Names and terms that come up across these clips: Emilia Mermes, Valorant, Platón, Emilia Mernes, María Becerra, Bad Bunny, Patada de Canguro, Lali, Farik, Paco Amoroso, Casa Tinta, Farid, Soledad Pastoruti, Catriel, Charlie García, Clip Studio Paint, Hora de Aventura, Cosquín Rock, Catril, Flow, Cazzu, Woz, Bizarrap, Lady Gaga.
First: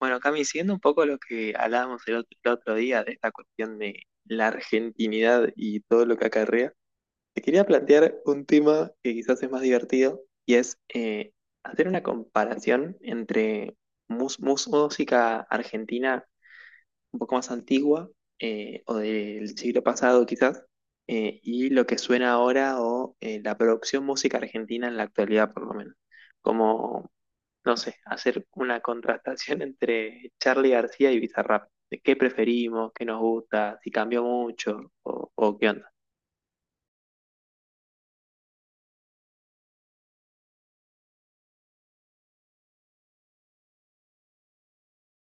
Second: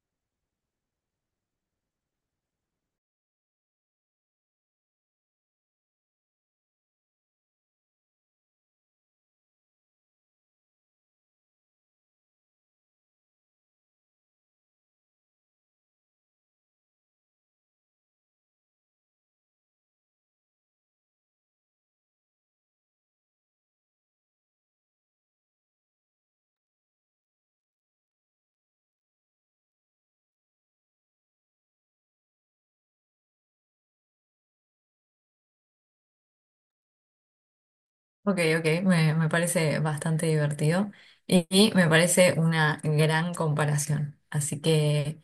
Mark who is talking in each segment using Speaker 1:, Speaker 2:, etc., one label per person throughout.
Speaker 1: Bueno, Cami, siguiendo un poco lo que hablábamos el otro día de esta cuestión de la argentinidad y todo lo que acarrea, te quería plantear un tema que quizás es más divertido y es hacer una comparación entre música argentina un poco más antigua, o del siglo pasado quizás, y lo que suena ahora, o la producción música argentina en la actualidad por lo menos. Como no sé, hacer una contrastación entre Charlie García y Bizarrap. De qué preferimos, qué nos gusta, si cambió mucho o qué onda.
Speaker 2: Ok, me parece bastante divertido y, me parece una gran comparación. Así que,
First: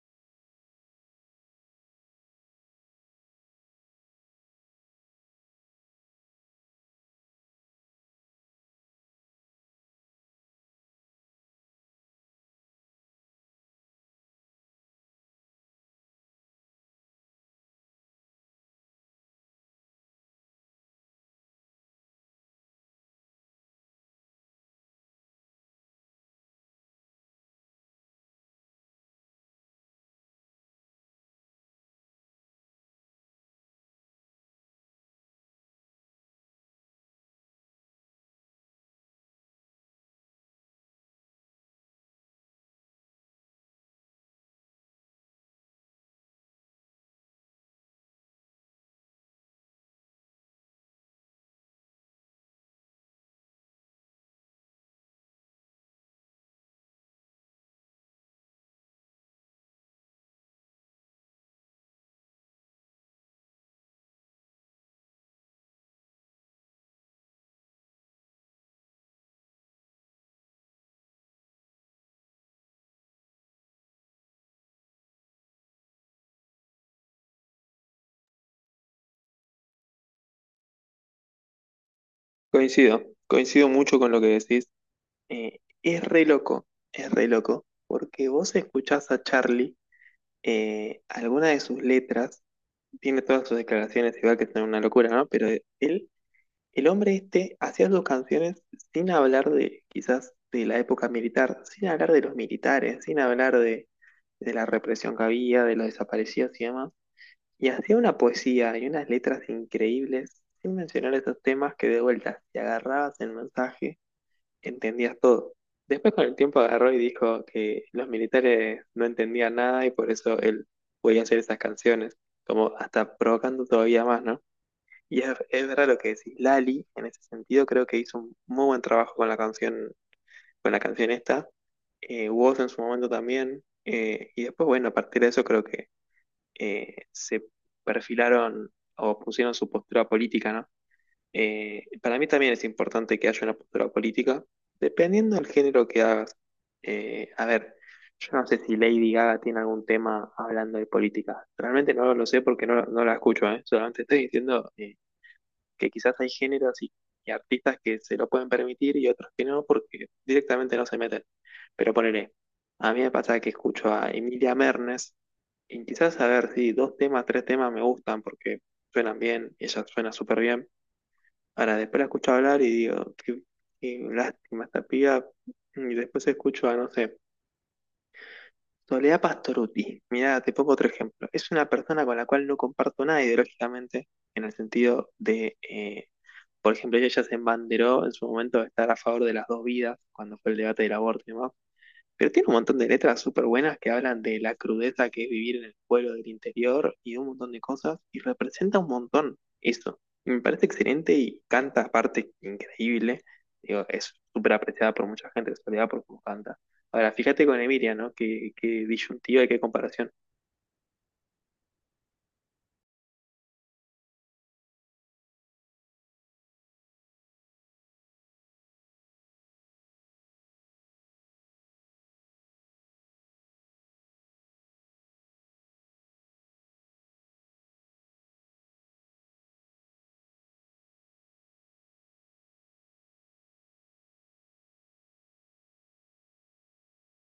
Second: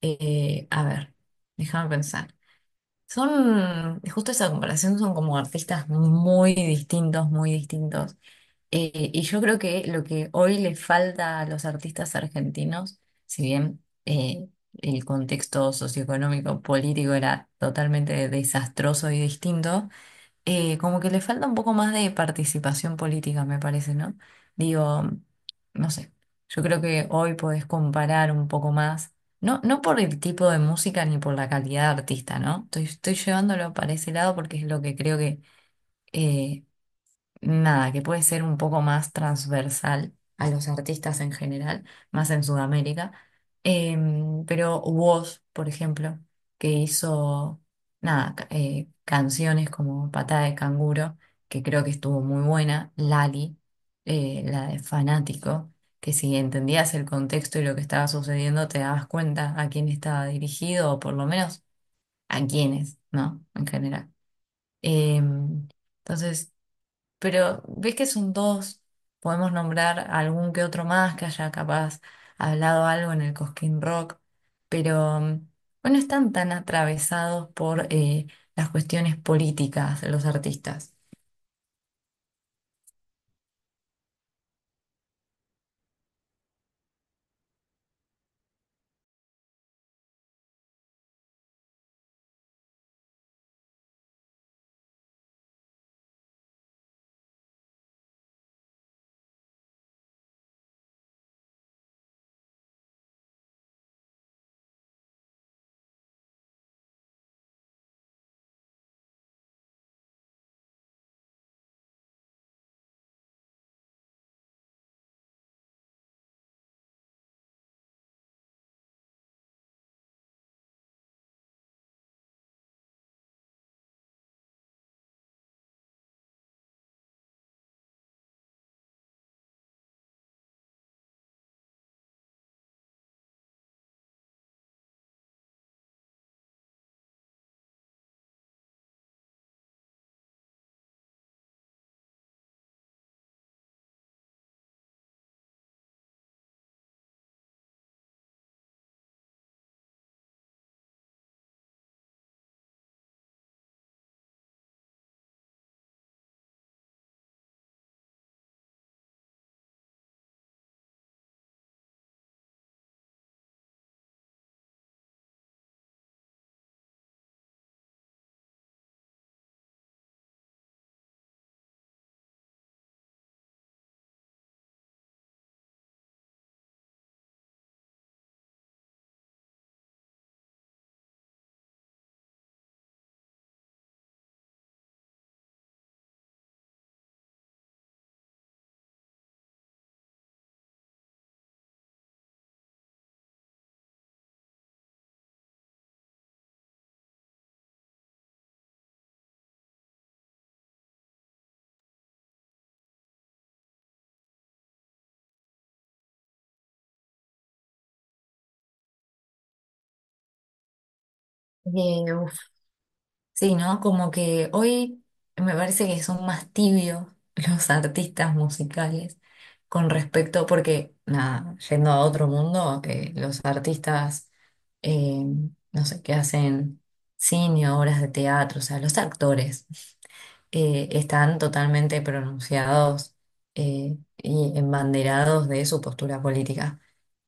Speaker 2: a ver, déjame pensar. Son, justo esa comparación, son como artistas muy distintos, muy distintos. Y yo creo que lo que hoy le falta a los artistas argentinos, si bien el contexto socioeconómico, político era totalmente desastroso y distinto, como que le falta un poco más de participación política, me parece, ¿no? Digo, no sé, yo creo que hoy podés comparar un poco más, no, no por el tipo de música ni por la calidad de artista, ¿no? Estoy, estoy llevándolo para ese lado porque es lo que creo que eh, nada, que puede ser un poco más transversal a los artistas en general, más en Sudamérica. Pero Woz, por ejemplo, que hizo, nada, canciones como Patada de Canguro, que creo que estuvo muy buena, Lali, la de Fanático, que si entendías el contexto y lo que estaba sucediendo, te dabas cuenta a quién estaba dirigido, o por lo menos a quiénes, ¿no? En general. Em, entonces... Pero ves que son dos, podemos nombrar algún que otro más que haya capaz hablado algo en el Cosquín Rock, pero bueno, están tan atravesados por las cuestiones políticas de los artistas.
Speaker 1: Coincido mucho con lo que decís. Es re loco, es re loco, porque vos escuchás a Charlie, alguna de sus letras, tiene todas sus declaraciones, igual que es una locura, ¿no? Pero él. El hombre este hacía sus canciones sin hablar de quizás de la época militar, sin hablar de los militares, sin hablar de la represión que había, de los desaparecidos y demás. Y hacía una poesía y unas letras increíbles, sin mencionar esos temas, que de vuelta, si agarrabas el mensaje, entendías todo. Después con el tiempo agarró y dijo que los militares no entendían nada y por eso él podía hacer esas canciones, como hasta provocando todavía más, ¿no? Y es verdad lo que decís. Lali, en ese sentido, creo que hizo un muy buen trabajo con la canción esta. Woz en su momento también. Y después, bueno, a partir de eso creo que se perfilaron o pusieron su postura política, ¿no? Para mí también es importante que haya una postura política, dependiendo del género que hagas. A ver, yo no sé si Lady Gaga tiene algún tema hablando de política. Realmente no lo sé porque no, no la escucho, ¿eh? Solamente estoy diciendo que quizás hay géneros y artistas que se lo pueden permitir y otros que no, porque directamente no se meten. Pero ponele, a mí me pasa que escucho a Emilia Mernes y quizás a ver si dos temas, tres temas me gustan porque suenan bien, ella suena súper bien. Ahora después la escucho hablar y digo, qué, qué lástima esta piba. Y después escucho a, no sé, Soledad Pastoruti. Mirá, te pongo otro ejemplo. Es una persona con la cual no comparto nada ideológicamente, en el sentido de, por ejemplo, ella se embanderó en su momento de estar a favor de las dos vidas, cuando fue el debate del aborto y demás. Pero tiene un montón de letras súper buenas que hablan de la crudeza que es vivir en el pueblo del interior y un montón de cosas, y representa un montón eso. Y me parece excelente y canta aparte increíble. Digo, es súper apreciada por mucha gente, en realidad por cómo canta. Ahora, fíjate con Emilia, ¿no? Qué, qué disyuntiva y qué comparación.
Speaker 2: Eh, Sí, ¿no? Como que hoy me parece que son más tibios los artistas musicales con respecto, porque, nada, yendo a otro mundo, los artistas, eh, no sé, que hacen cine, obras de teatro, o sea, los actores, están totalmente pronunciados y embanderados de su postura política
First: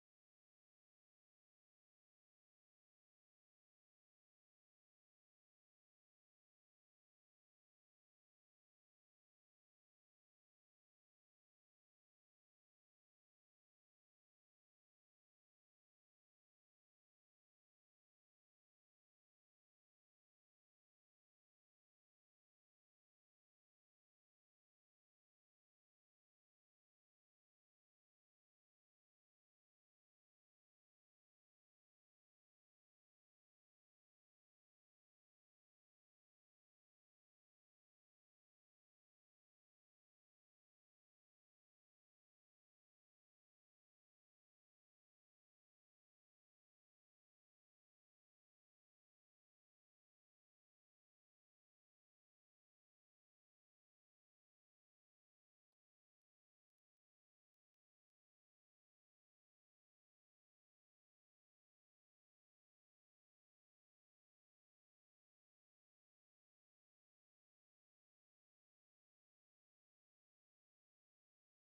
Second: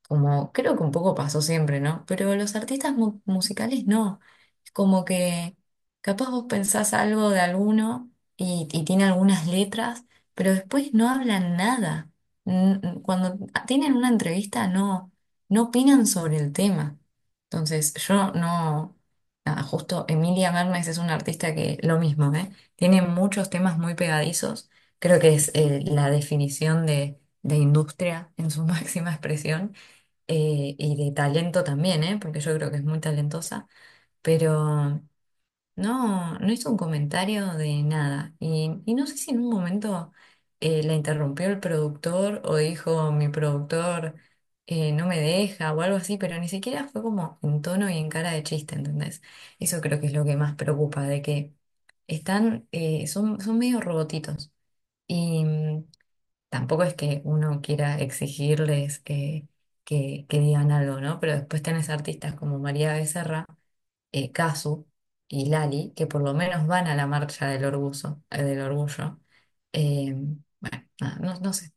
Speaker 2: como creo que un poco pasó siempre, ¿no? Pero los artistas musicales no. Es como que capaz vos pensás algo de alguno y, tiene algunas letras, pero después no hablan nada. Cuando tienen una entrevista no, no opinan sobre el tema. Entonces, yo no... Nada, justo Emilia Mermes es una artista que lo mismo, ¿eh? Tiene muchos temas muy pegadizos. Creo que es la definición de industria en su máxima expresión y de talento también, ¿eh? Porque yo creo que es muy talentosa, pero no, no hizo un comentario de nada. Y, no sé si en un momento la interrumpió el productor o dijo mi productor no me deja o algo así, pero ni siquiera fue como en tono y en cara de chiste, ¿entendés? Eso creo que es lo que más preocupa, de que están, son medio robotitos. Y tampoco es que uno quiera exigirles que digan algo, ¿no? Pero después tenés artistas como María Becerra, Cazzu y Lali, que por lo menos van a la marcha del orgullo, del orgullo. Eh, no, no sé.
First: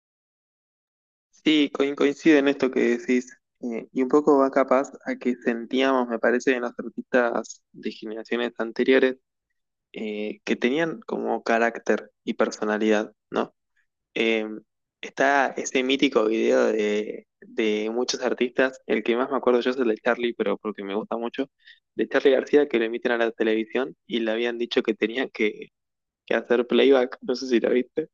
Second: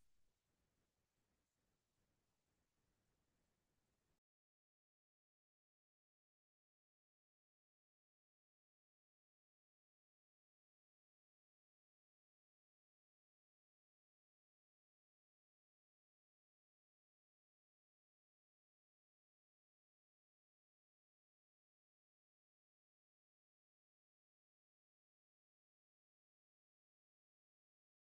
Speaker 1: Sí, coincide en esto que decís. Y un poco va capaz a que sentíamos, me parece, en los artistas de generaciones anteriores, que tenían como carácter y personalidad, ¿no? Eh, Está ese mítico video de muchos artistas, el que más me acuerdo yo es el de Charlie, pero porque me gusta mucho, de Charlie García, que lo emiten a la televisión y le habían dicho que tenía que hacer playback, no sé si lo viste.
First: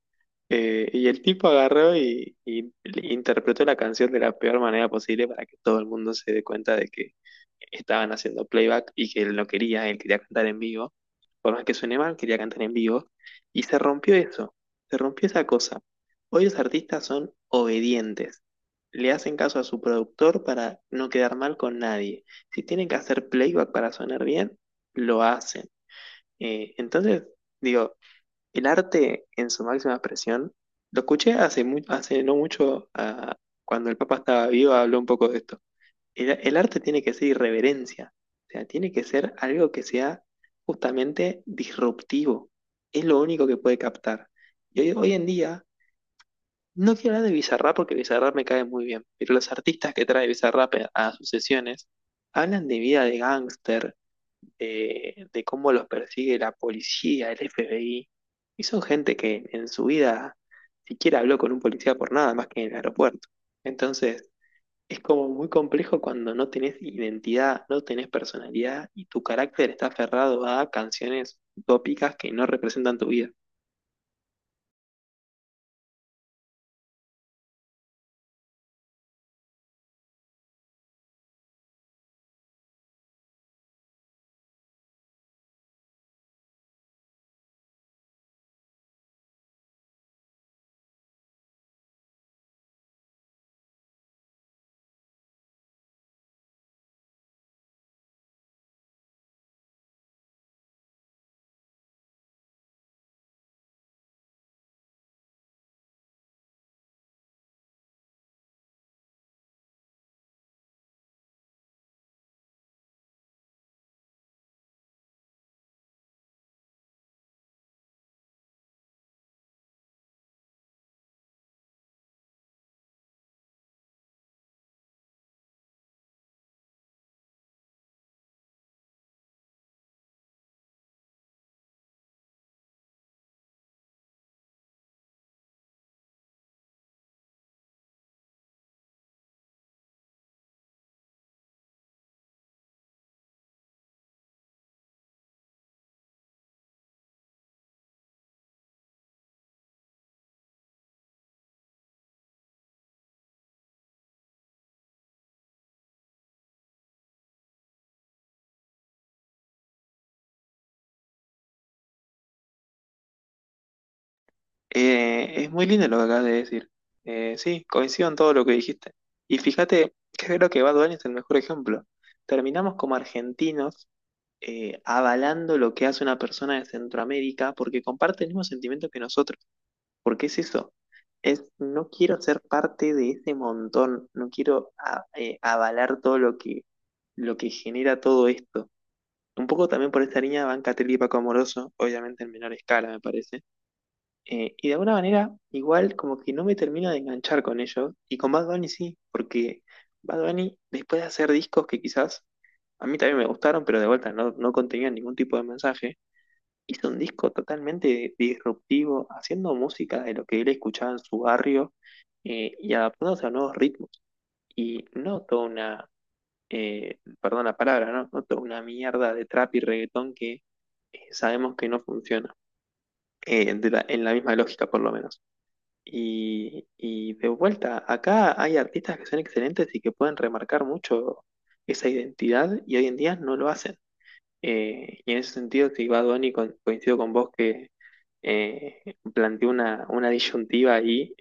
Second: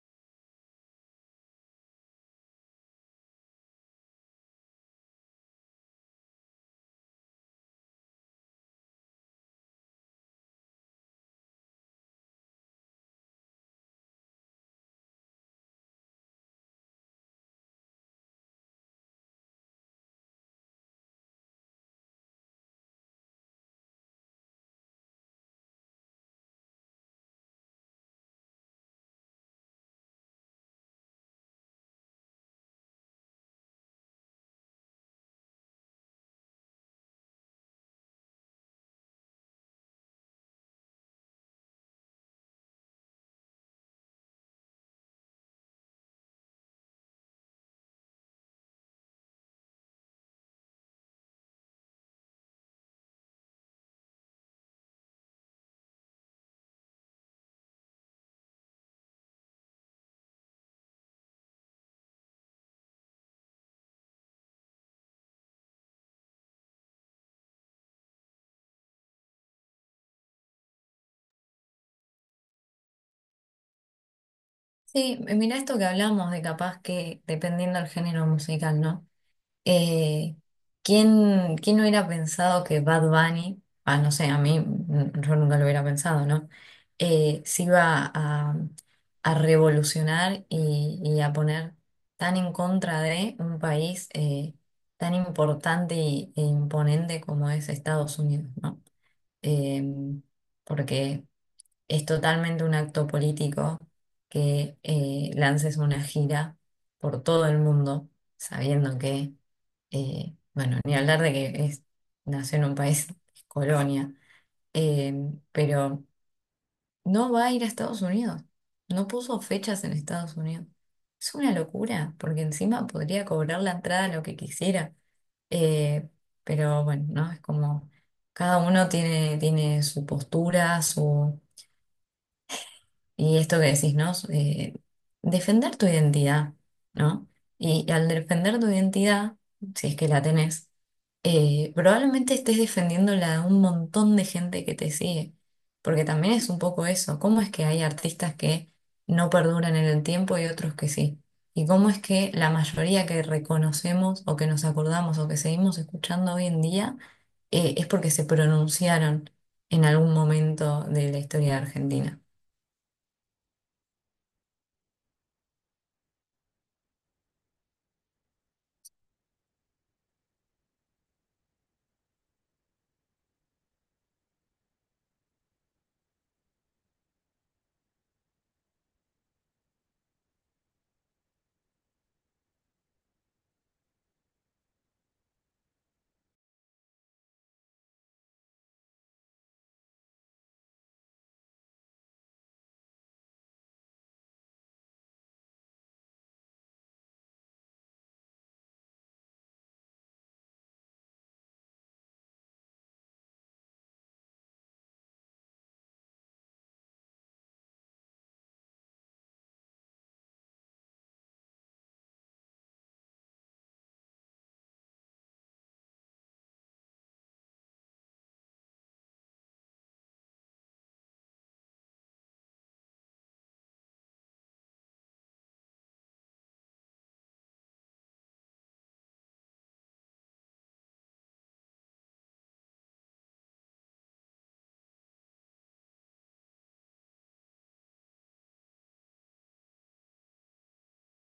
Speaker 1: Y el tipo agarró y interpretó la canción de la peor manera posible para que todo el mundo se dé cuenta de que estaban haciendo playback y que él no quería, él quería cantar en vivo. Por más que suene mal, quería cantar en vivo. Y se rompió eso, se rompió esa cosa. Hoy los artistas son obedientes. Le hacen caso a su productor para no quedar mal con nadie. Si tienen que hacer playback para sonar bien, lo hacen. Entonces, digo, el arte en su máxima expresión, lo escuché hace, hace no mucho, ah, cuando el Papa estaba vivo, habló un poco de esto. El arte tiene que ser irreverencia, o sea, tiene que ser algo que sea justamente disruptivo. Es lo único que puede captar. Y hoy, hoy en día, no quiero hablar de Bizarrap porque Bizarrap me cae muy bien, pero los artistas que trae Bizarrap a sus sesiones hablan de vida de gángster, de cómo los persigue la policía, el FBI, y son gente que en su vida siquiera habló con un policía por nada más que en el aeropuerto. Entonces, es como muy complejo cuando no tenés identidad, no tenés personalidad y tu carácter está aferrado a canciones utópicas que no representan tu vida.
Speaker 2: Sí, mirá esto que hablamos de capaz que dependiendo del género musical, ¿no? Eh, quién hubiera pensado que Bad Bunny, no sé, a mí yo nunca lo hubiera pensado, ¿no? Se iba a revolucionar y, a poner tan en contra de un país tan importante e imponente como es Estados Unidos, ¿no? Eh, porque es totalmente un acto político que lances una gira por todo el mundo, sabiendo que bueno, ni hablar de que es, nació en un país, es colonia. Eh, pero no va a ir a Estados Unidos. No puso fechas en Estados Unidos. Es una locura, porque encima podría cobrar la entrada lo que quisiera. Eh, pero bueno, ¿no? Es como cada uno tiene, tiene su postura, su y esto que decís, ¿no? Defender tu identidad, ¿no? Y, al defender tu identidad, si es que la tenés, probablemente estés defendiendo la de un montón de gente que te sigue, porque también es un poco eso, ¿cómo es que hay artistas que no perduran en el tiempo y otros que sí? ¿Y cómo es que la mayoría que reconocemos o que nos acordamos o que seguimos escuchando hoy en día es porque se pronunciaron en algún momento de la historia de Argentina?
Speaker 1: Es muy lindo lo que acabas de decir. Sí, coincido en todo lo que dijiste. Y fíjate que creo que Bad Bunny es el mejor ejemplo. Terminamos como argentinos, avalando lo que hace una persona de Centroamérica porque comparte el mismo sentimiento que nosotros. ¿Porque es eso? Es, no quiero ser parte de ese montón, no quiero avalar todo lo que genera todo esto. Un poco también por esta línea van Catriel y Paco Amoroso, obviamente en menor escala, me parece. Y de alguna manera, igual como que no me termino de enganchar con ellos. Y con Bad Bunny sí, porque Bad Bunny, después de hacer discos que quizás a mí también me gustaron, pero de vuelta no, no contenían ningún tipo de mensaje, hizo un disco totalmente disruptivo, haciendo música de lo que él escuchaba en su barrio, y adaptándose a nuevos ritmos. Y no toda una, perdón la palabra, ¿no? No toda una mierda de trap y reggaetón que, sabemos que no funciona, en la misma lógica por lo menos. Y de vuelta, acá hay artistas que son excelentes y que pueden remarcar mucho esa identidad y hoy en día no lo hacen. Y en ese sentido, si Bad Bunny coincido con vos que eh, planteó una disyuntiva ahí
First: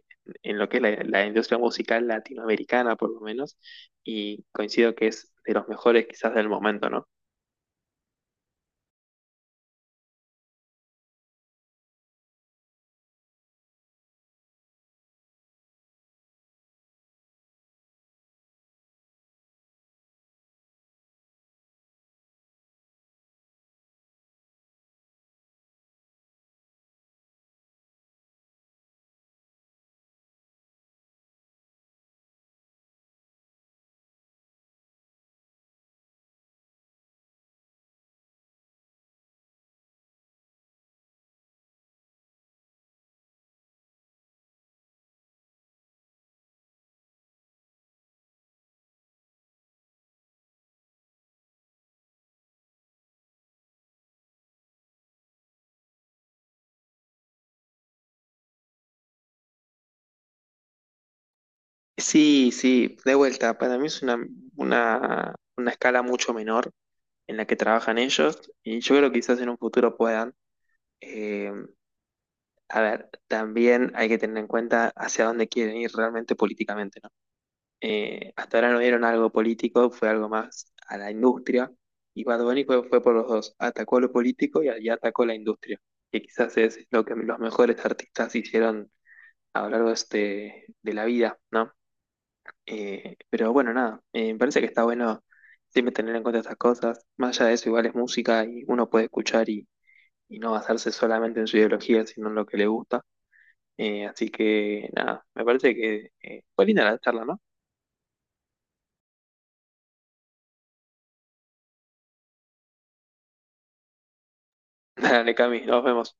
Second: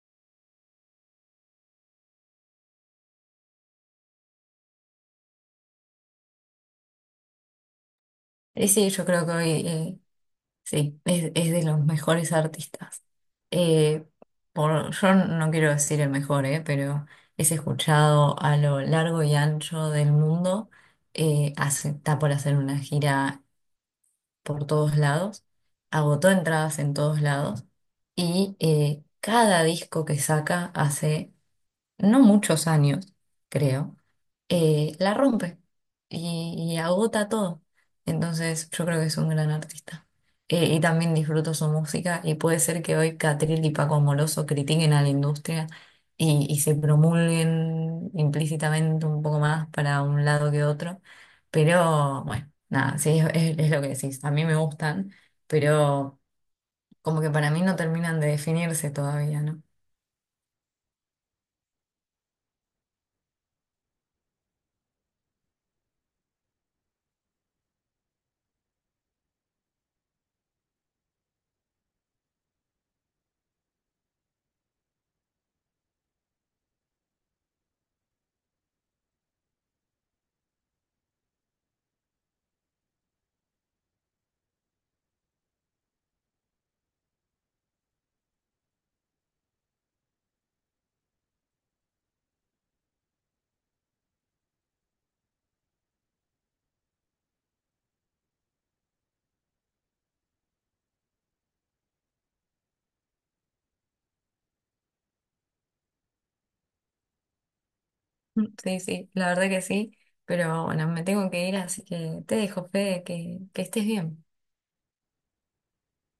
Speaker 1: en lo que es la, la industria musical latinoamericana, por lo menos, y coincido que es de los mejores quizás del momento, ¿no?
Speaker 2: Y sí, yo creo que hoy sí, es de los mejores artistas. Eh, por, yo no quiero decir el mejor, pero es escuchado a lo largo y ancho del mundo. Está por hacer una gira por todos lados. Agotó entradas en todos lados. Y cada disco que saca hace no muchos años, creo la rompe y, agota todo. Entonces yo creo que es un gran artista. Y también disfruto su música y puede ser que hoy Catril y Paco Amoroso critiquen a la industria y, se promulguen implícitamente un poco más para un lado que otro. Pero bueno, nada, sí, es lo que decís. A mí me gustan, pero como que para mí no terminan de definirse todavía, ¿no?
Speaker 1: Sí, sí, de vuelta, para mí es una escala mucho menor en la que trabajan ellos, y yo creo que quizás en un futuro puedan. eh, a ver, también hay que tener en cuenta hacia dónde quieren ir realmente políticamente, ¿no? Hasta ahora no dieron algo político, fue algo más a la industria. Y Bad Bunny fue, fue por los dos, atacó lo político y atacó la industria, que quizás es lo que los mejores artistas hicieron a lo largo de, de la vida, ¿no? Pero bueno, nada, me parece que está bueno siempre tener en cuenta estas cosas. Más allá de eso, igual es música y uno puede escuchar y no basarse solamente en su ideología, sino en lo que le gusta. Así que nada, me parece que fue linda la charla, ¿no?
Speaker 2: Sí, sí, la verdad que sí, pero bueno, me tengo que ir, así que te dejo, Fede, que estés bien.
Speaker 1: Dale, Cami, nos vemos.